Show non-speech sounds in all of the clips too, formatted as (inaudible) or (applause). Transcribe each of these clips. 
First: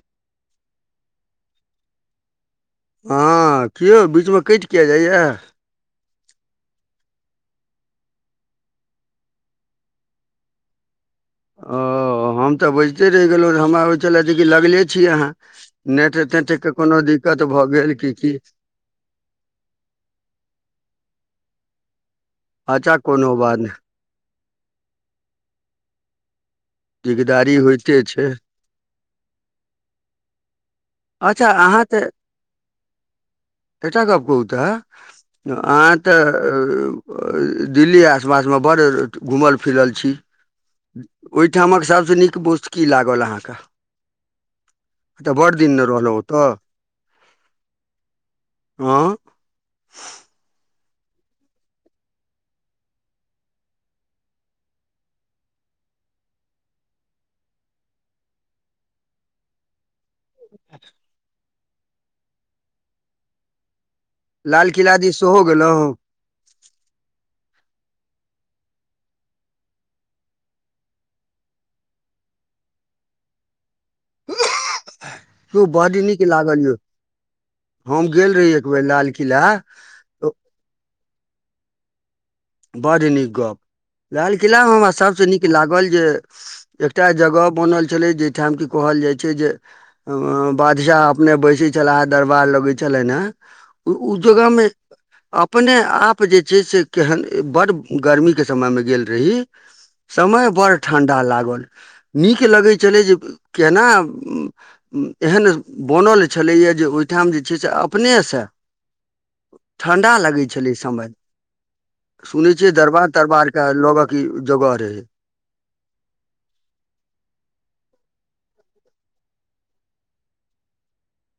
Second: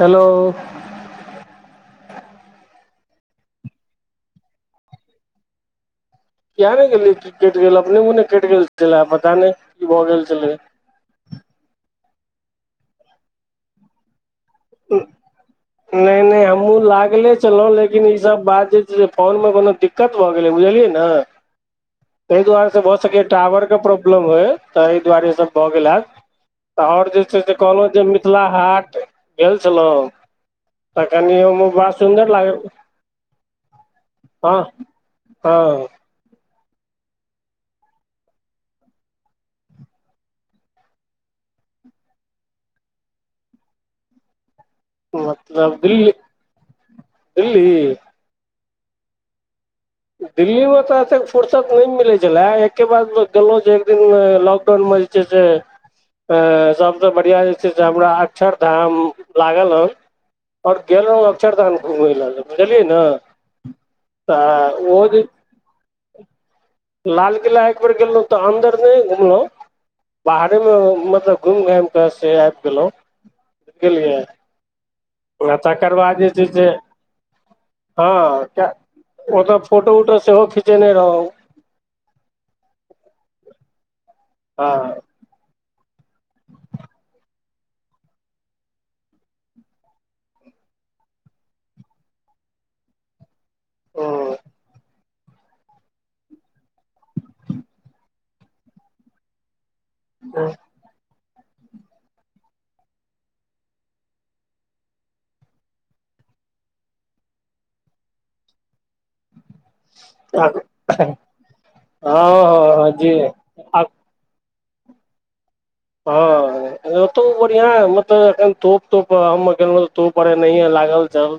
Hello. हँ किौ बीचमे कटि क जाइए किया नहि गेलियै क कटि गेल अपने मुहने कटि गेल छलै पता नहि की भऽ' गेल छलै। ओ हम तऽ 'बैजिते रहि गेलहुँ हमरा चल जेक लगले छीिय अहाँ नेट नहि नहि तेट के हमहूँ कोनो दिक्कत भऽ' गेल की की। कि फोन मे कोनो दिक्कत भऽ' गेलै बुझलियै ने ताहि दुआरे से अच्छा भऽ' सकै कोनो बात टाॉवर नहि के प्रॉब्लम होय ता एहि दुआरे सब भऽ' गेल हत। तऽ' आओर जे छै दिकदारी से कहलहुँ होइते जे छै मिथिला हाट गेल छलहुँ। त कनी अच्छा अहाँ बड़ सुन्दर लागे एटा गप कू हँ तऽ'आ तऽ' दिल्ली आस पास मे बड़ घूमल फिरल छी। ओहिठामक सभसँ नीक वोस्तु की लागल अहाँके। मतलब रहल दिल्ली हो त दिल्ली हँ दिल्लीमे तऽ' एतेक फुरसत नहि मिलै छलै एकके बाद गेलहुँ जे एक दिन लॉकडाउनमे। जी जी अ सबसे बढ़िया जे छै से हमरा अक्षर धाम लाग। ल ह आओर गेल रहहुँ अक्षरधाम घुमय लेल बुझलियै ने। लाल तऽ किला ओ दिस जे सेहो गेलहुँ ह। लाल किला एक बेेर गेलहुँ तऽ अंन्दर नइ घुमलहुं।। बाहरे मे मतलब घुमि, घाम के से आबि गेलोंव, गेलिये। आ यौ तकर बड्ड बाद नीक जे छै लागल से। यौ हम गेल रही एक हँ बेर लाल किला ओतऽ फोटो उटो सेहो खिचेने रहौ। बड़ी नीक गप्प लालकिला मे हमरा सबसे नीक लागल जे- एकटा जगह बनल छलै जाहिठाम कि कहल जाइ छै जे बादशाह अपने बैसे छलाहे दरबार लगे छलनि ह उ -उ जगह मे अपने आप जे छै से केहन बड़ गर्मी के समय मे गेल रही समय बड़ ठंडा लागल। नीक लगैत छलै जे केना एहन बनल छलैए जे ओहिठाम जे छै से अपने सँ ह ठंडा लगै छलै समय हँ सुनै छियै हँ जी दरबार -दरबार के आ लोगो के जगह रहै ह ओतौ बढ़िया मतलब एखन तोप -तोप हम गेलहुं त तोप बड़ नहिय लागल छल!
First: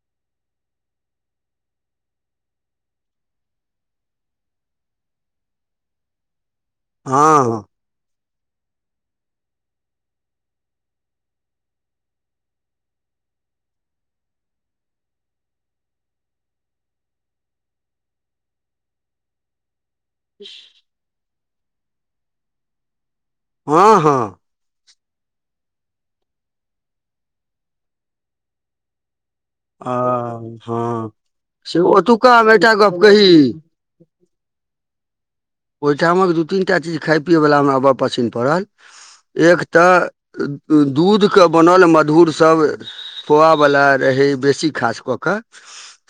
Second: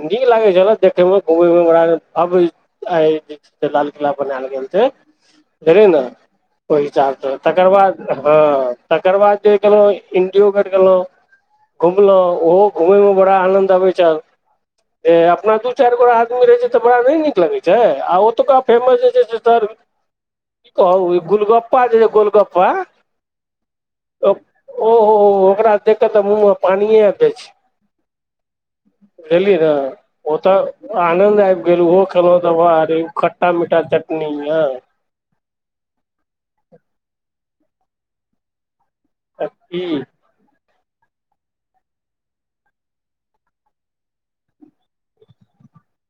नीक लागै छल देखे मे घुम मे बड़ा भव्य से लाल किला बनायल गेल छै बुझलिय ने ओहि हिसाबसँ हँ तकर बाद ह तकर बाद जे गेलेलहु इंडियो गेट गेलहु घुमलहु ओहो घूमेय मे बड़ा आनंद आबैत छल ए अपना दू चार गो आदमी रहे छै तऽ बड़ा ने नीक लगे छै आ ओतुका फेमस जे छै से सर की कहुँ ओ ई गुलगप्पा, जेए गोलगप्पा हँ -हँ ओ हो -हो ओकरा देख कऽ तऽ मुँह मे पानिए आइब जाइ छै। बुझलियै ने हँ ओतऽ हँ आनद आबि से गेल ओहो ओतुका खेलहु हम एकटा गप तऽबाहरे कही खट्टा मीठा चट निया ओहिठामक दू तीन टा चीज खाय पियैवला हमरा अबर पच्छिन पड़ल एक की तऽ दूध के बनल मधुर सभ खोआ वला रहै बेसी खास कऽ कऽ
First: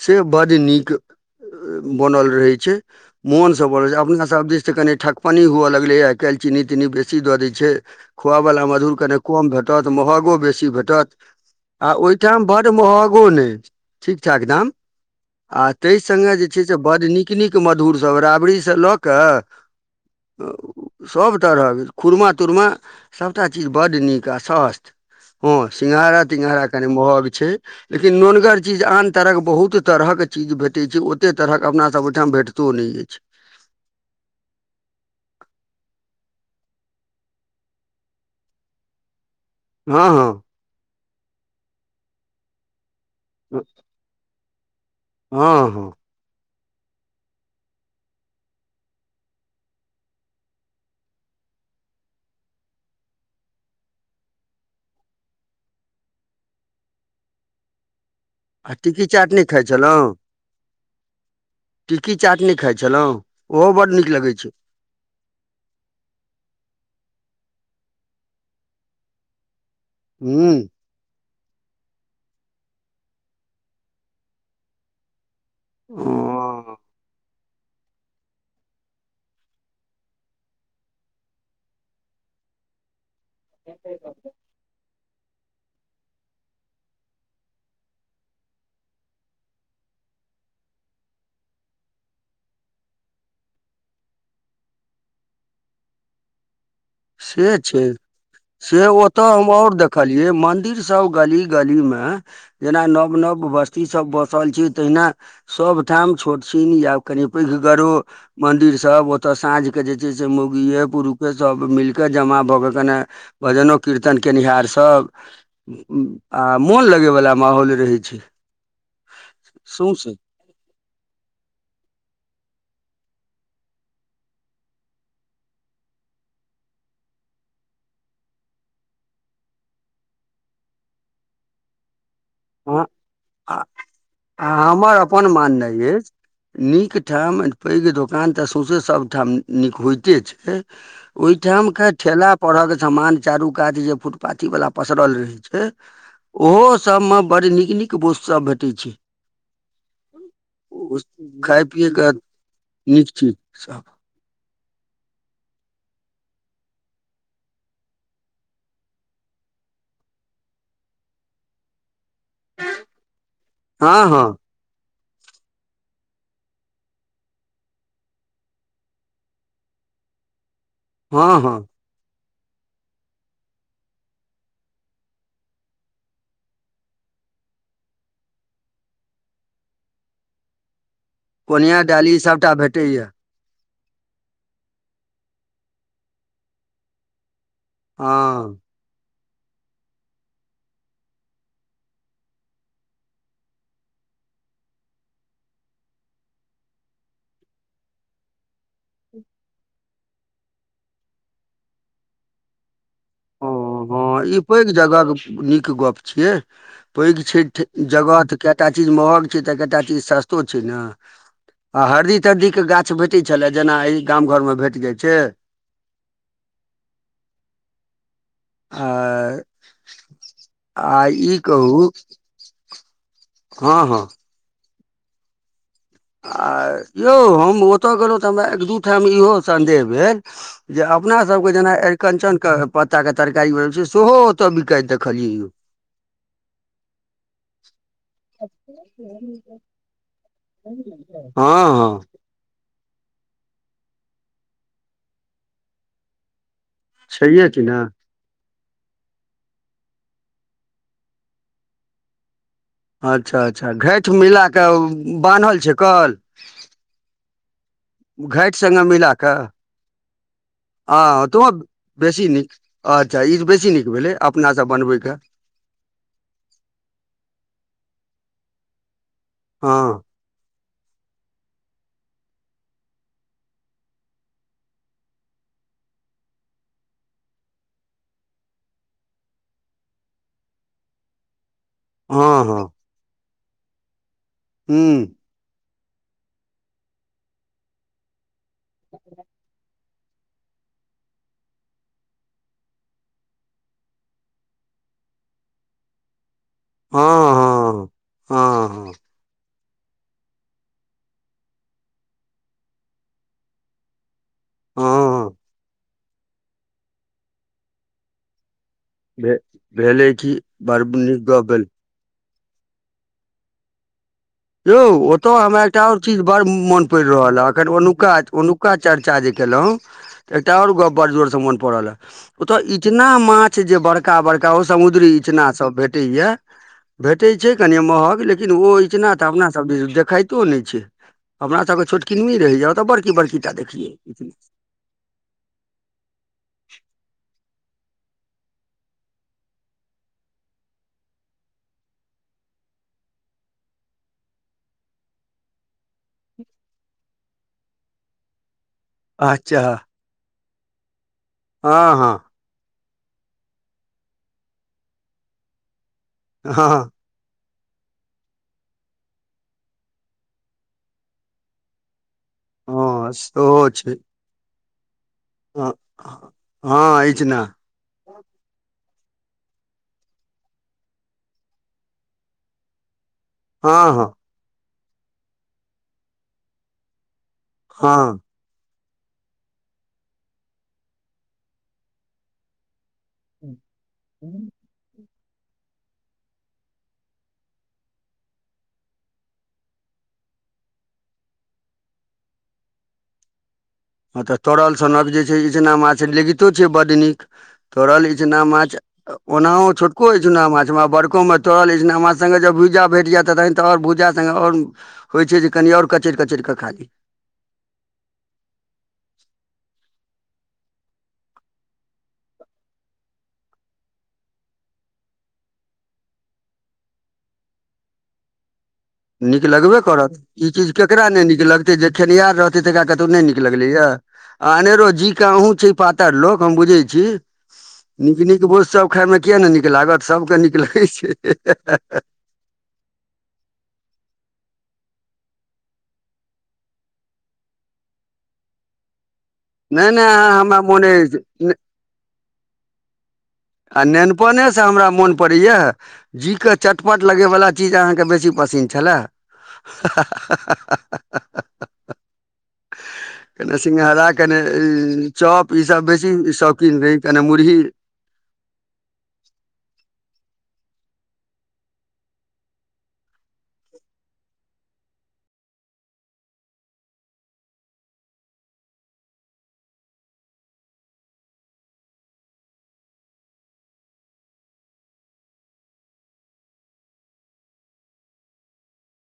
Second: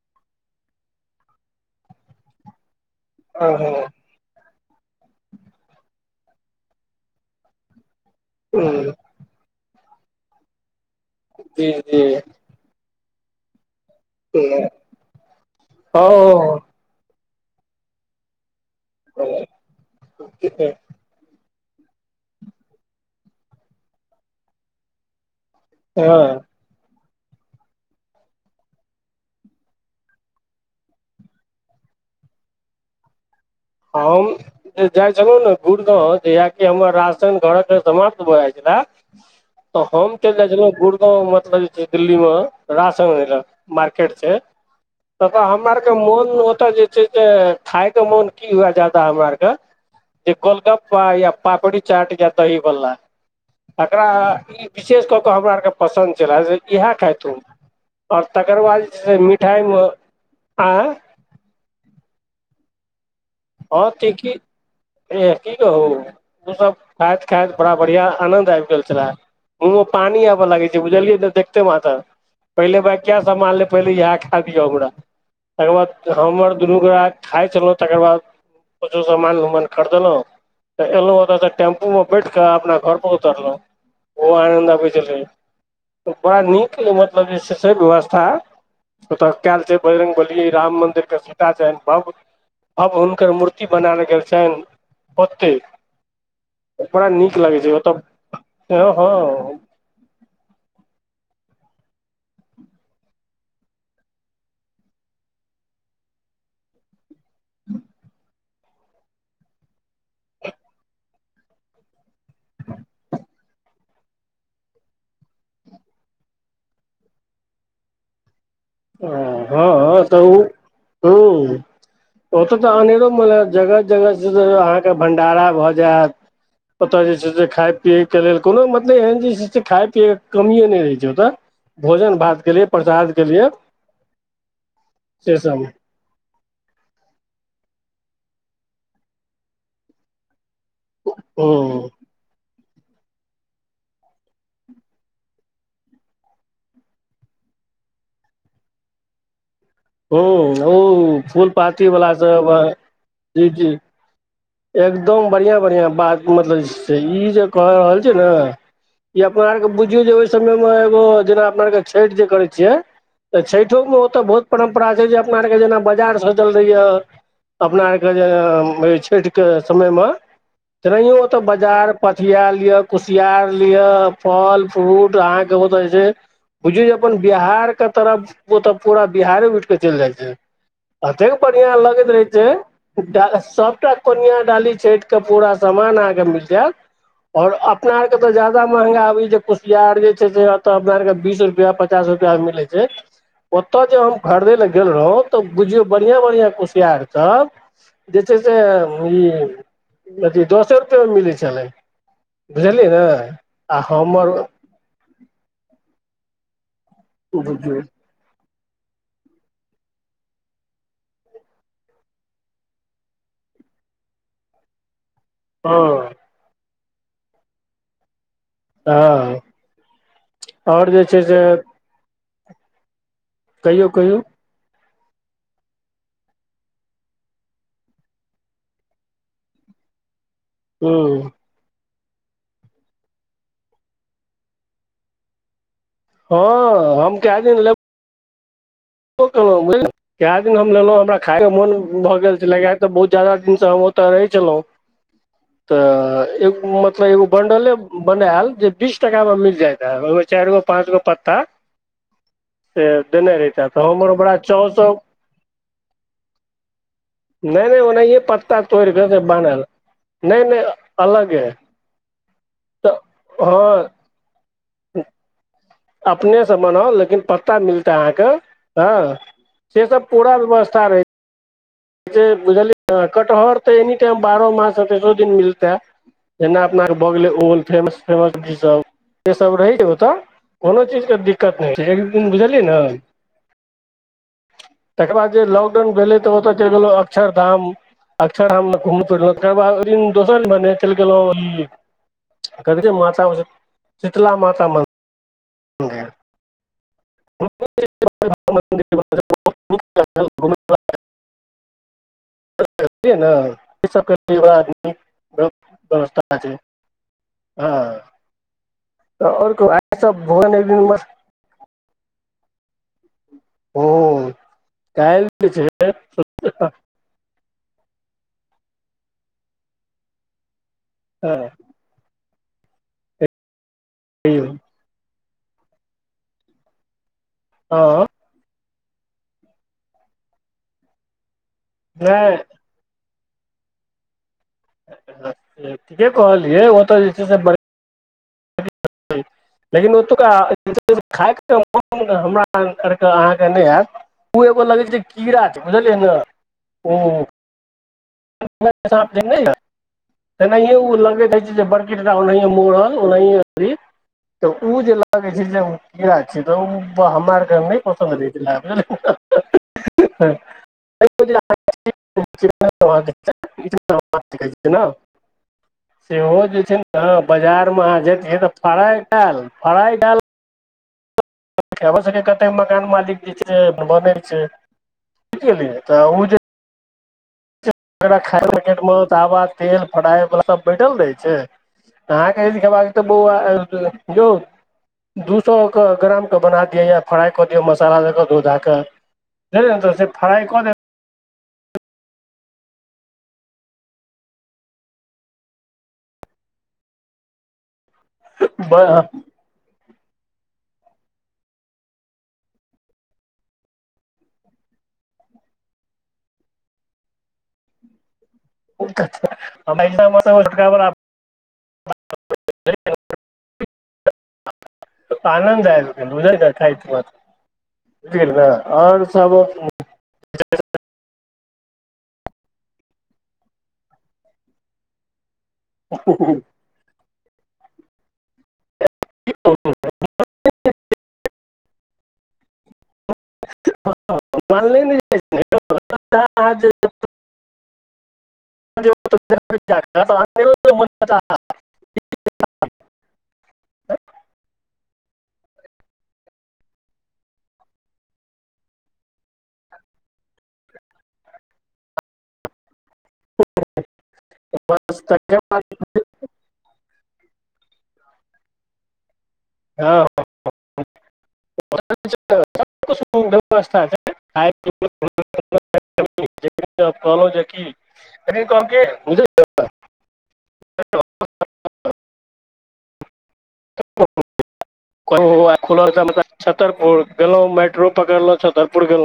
से बड नीक बनल रहै छै, मोन हँ सब बनल छै, अपना सब दिस से कनि ठकपनी हुए लगले आई काइल चीनी तीनी बेसी द देय छै खोआ वला हँ मधुर कने कम भेटत महगो बेसी भेटत जी आ जी ओहिठाम बड महगो नै। ठीक ठाक दाम आ ताहि सङ्गे जे छै। बड़ नीक, नीक मधुर सब राबड़ी से लऽ कऽ सभ तरहक खुरमा, तुरमा सबटा चीज बड्ड नीक आ स्वस्थ! हँ सिंघड़ा, हँ तिघड़ा कनि महंग छै। लेकिन नोनगर चीज आन तरह के बहुत तरह के चीज भेटे छै, ओते तरह के अपना सब ठाम भेट- त ओ नै अइछ। हम जे जाइ छलहुँ ने गुड़गांव जहिया हमर राशन घर के समाप्त भऽ जाइ छला तऽ हँ हम हँ चल जाइ छलऊ मतलब जे दिल्ली मे राशन लैला मार्केट छै। ततऽ हमरा हँ हँ आरके मोन ओतऽ जे छै से खायके मोन की हुए जादा हमरा और के जे गोलगपा, या पापड़ी चाट, या दही, भल्ला। तकरा ई विशेष कऽ कऽ हमरा आरके पसन्द छलाऽ, से इहै कहथुन। और तकर आ बाद जे टिकी छै, चाट नहि मिठाइ खाइ मे आँय? टिक्की चाट नैय खाइ छलौं? हॉं, टिक्की ऐह की कहू? ओसब खाइत खाइत बड़ा बढ़ियां आनंद आबि गेल छलैए। मुंह में पानी आबऽ हूँ लागै छै बुझलियै न? देखते मात्र। पहिले भाय कियाऽ सामान लेब? पहिले इहै खैऽ दिअ हमरा। तकर बाद हमर ओ दुनू गोरा खाइ छलहुँ, तकर बाद किछो सामान उमान खरदु न। तऽ एलौं हैं तऽ टेम्पू मे बैठ के अपना घर पर उतरलौं। (unintelligible) ओहो आनन्द आबैत छलै, बड़ा नीक मतलब जे छै से व्यवस्था ओतऽ कैल छै बजरंगबली, राम मंदिर के सीता छैन भव-भव हुन कर मूर्ति बनैल गेल छाइन ओतै। बड़ा नीक लागै छै ओतऽ, ह-हँ। कहलियै मंदिर सब गली-गली में जेना नव-नव बस्ती सब बसल छी, तहिना सभ ठाम छोट छिन या कनि पैघगरो मंदिर सब, ओतअ साँझ के जे छै से मौगीये, पुरुखे सब मिल कऽ जमा भऽ कऽ कने भजनो कीर्तन केनिहारसभ। आ मुन लगैवला माहौल रहै छै। सौँसे अऽ-हँ-तऽ-ऊ-त-ओ। ओतय तऽ अनेरो मने जगह-जगह सँ अहाँके भंडारा भऽ जैत। ओतऽ जे छै से खाय पियैके लेल कोनो मतलब एहन जे छै से खाय पियैके कमिए नै रहै छै ओतऽ। भोजन-भात केलियै, प्रसाद केलियै। आ हमर अपन माननाइ अइछ। नीक ठाम पैघ दोकान त सौंसे सबठाम नीक होइते छै। ओहि ओ ठाम के ठेला परहक समान चारू कात जे फुटपाथी वला पसरल रहै छै। ओहो सभ में बड़ नीक-नीक वोस्तु सभ भेटै छै। ओ ओ फूल खाय पाती पियऽ वला के सब नीक चीज जी जी सब। एकदम बढ़िआँ-बढ़िआँ बात मतलब जे से ई जे कऽ रहल छै ना। इ अपना आर के बुझियौ जे ओय समय में एगो जेना अपना आर के छैठ जे करै छियै तऽ छैइठो में हँ ओतऽ हँ बहुत परम्परा छै जे अपना आरके जेना बजार सजल रहैया, अपना आरके जे में छैठ के समय में, तेनहाइयों हँ ओतऽ हँ बजार पथिया लिअ, कुसियार लिअ, फल-फ्रूट अहाँके ओतऽ जे छै बुझियौ जे अपन बिहार के तरफ ओतऽ पूरा बिहारे उइठ क चइल जाइ छै। अतेक बढ़ियां कोनिया लगैत डाली रहै छै, सभटा भेटैए डा सब। कोनिया, डाली छैठ के पूरा समान अहाँ के मिल जैत और अपना आर के तऽ हँ ज्यादा महंगा आबी जे कुसियार जे छै से अतऽ अपना आर के बीस रुपया, पचास रुपया में मिलै छै। ओतऽ जे हम खरदय लै गेल रहौं तऽ बुझियौ बढ़ियां-बढ़ियां कुसियार सब जे छै से ई अथी दसे रुपए में मिलै छलै, बुझलियै ने? आ हॅं-हँ हमर ई पैघ जगहक नीक गप छियै, पैघ छैठ बुझियौ जगह तऽ कैऽ टा चीज महग छै तऽ कैऽ टा चीज सस्तो छै न? आ हरदी-तरदी के गाछ भेटै छलए जेना एहि गाम घर में भेट जाइ छै? हां। आ हां और जे छै से ऊ कहियौ-कहियौ। आ यौ हम ओतऽ गेलौं तऽ हमरा एक-दू ठाम इहो सन्देह भेल जे अपना हूँ सबके जेना एरकंचन क पत्ता के तरकारी बनबै छै सेहो ओतऽ बिकाएत देखलियै यो। हां हम काए दिन ले (unintelligible) बो केलौं बुझलिये, काए दिन हम लेलौं हमरा खायके हँ मोन हँ भऽ गेल छैला कियाए तऽ बहुत जादा दिन से हम ओतऽ रहै छेलौं तऽ एक म मे एगो छैहे कि बंडले ने बनाएल जे बीस टका में मिल जाएत हाएब, ओय मे चाएरगो, पांचगो पत्ता से देने रहितै। घाएठ मिलाकऽ उ बान्हल छै कल। नै-नै ओ घाएठ संगे मिला कऽ। नहि नहि आ तुहो अलगे बेसी नीक तऽ अच्छा ई हँ बेसी नीक भेलै। अपना से बनबैके। अपने से बनाउ, लेकिन पत्ता मिलतै अहाँके हां से हँ सब पूरा व्यवस्था रहै छै बुझलिये कटहर तऽ एनी टाइम बारो मास आ तीसो दिन मिलतै। जेना अपना के भऽ गेलै ओल फेमस, फेमस में इ सब से सब रहै छै ओता। कोनो चीजके दिक्कत नै छै एक दिन हँ बुझलियै हँ ने ह्म तकर बाद जे लॉकडाउन भेले तऽ ओता चैल गेलौ अक्षरधाम, अक्षरधाम मे घुम फिरलो तब ओय दिन दोसर मने चैल गेलौ ई (unintelligible) माता होय छै शीतला माता मन (unintelligible) हां। (unintelligible) (unintelligible) आ हँ छै हां। त भे और कहु आर भेलै सब कि भोजन एक बड़ दिन नीक गप भेल हुं। यौ ओतौ हमरा एकटा और चीज बड़ मोन पैड़ रहल अखन ओनुका, ओनुका चर्चा जे केलौ ते एकटा और गप बड़ जोर से हँ मोन पड़ल अय, ओतऽ इचना माछ जे बड़का-बड़का ओ समुद्री इचना सब भेटैया, भेटै छै कनी महग लेकिन ओ इचना त अपना सब दिस देखैतो नै छै, अपना सब के नहि छोटकिनमी रहैया, ओता बड़की-बड़की टा देखिये (unintelligible) ठीके कहलियै ओतऽ जे छै से बड़ (unintelligible) लेकिन ओतुका (unintelligible) खाय के मोन हमरा आरके अहाँके नै हाएत। उ एगो लगै छै कीड़ा छै बुझलियै नै उम्म (unintelligible) सांप जे नै या अच्छा तेनहैये उ लगेत रहे छै जे हँ बड़कीटा हँ ओन्हिये ए मोड़ल ओन्हिये री तऽ उ जे लागे छै जेना कीड़ा छिये तऽ उ हँ बा हमरा आर के नै पसन्द रहै छै (unintelligible) बुझलिये। (unintelligible) (unintelligible) हँ सेहो छै हँ सेहो जे छय ने हँ इचना बजार (unintelligible) जेत तऽ फ्राइ डाल, फ्राइ डाल (unintelligible) भ सकय, कते मकान मालिक जे छै से हँ हँ बनै छै, बुइझ गेलियै? तऽ ओ जे तकर हँ बाद, खाय पकेट मे चावल तेल फराई सब बैठल रहे छै अहाँके जदी खेबाक तऽ बौआ एलजो जो हँ दू सौ क ग्राम क बना दिय या फ्राई कऽ दिअ मसाला द क धो धा क (unintelligible) ओत स फ्राय कऽ देत ह तऽ तोड़ल सनक जे छै इचना माछ लेगितो छै बड नीक तोरल जेना दे माछ--अ- ओनाहो छोटको इचना माछ में आ बड़को मे तड़ल इचना माछ संगे जे भुइजा भेट जायत त तहन तऽ आओर भूजा सगे आओर होइ छै जे कनि आओर कचैर कचैर कऽ खाली (unintelligible) एय सममे त वला (inaudible) (unintelligible) आनन्द आइब गेल (unintelligible) उदारि के खायत जेल ने और नीक लगबे करत ई चीज केकरा नइ नीक लगते जे खेनिहार रहतै तकरा कतौ नइ नीक लगलैये आनेरो जी के अहूँ छी पातर लोक हम बुझै छी नीक नीक भोज सब खाइमे किये नइ नीक लागत सभके नीक लगै छै (unintelligible) नहि नहि अहाँ हमरा मोन (unintelligible) अछि आ नेनपनेसँ हमरा मोन पड़ैया जीे के चटपट लगेयवला चीज अहाँके बेसी पसिन्न छलय ह- ह- ह- ह कने सिंगहारा कने इ- चोप ई सब बेसी शौकीन रही कनी मुरही हँ - (unintelligible) व्यवस्था (unintelligible) (unintelligible) कहलहु जे की कनि कहलके (unintelligible) (inaudible) (unintelligible) छतरपुर गेलो मेट्रो पकड़लों छतरपुर गेलों।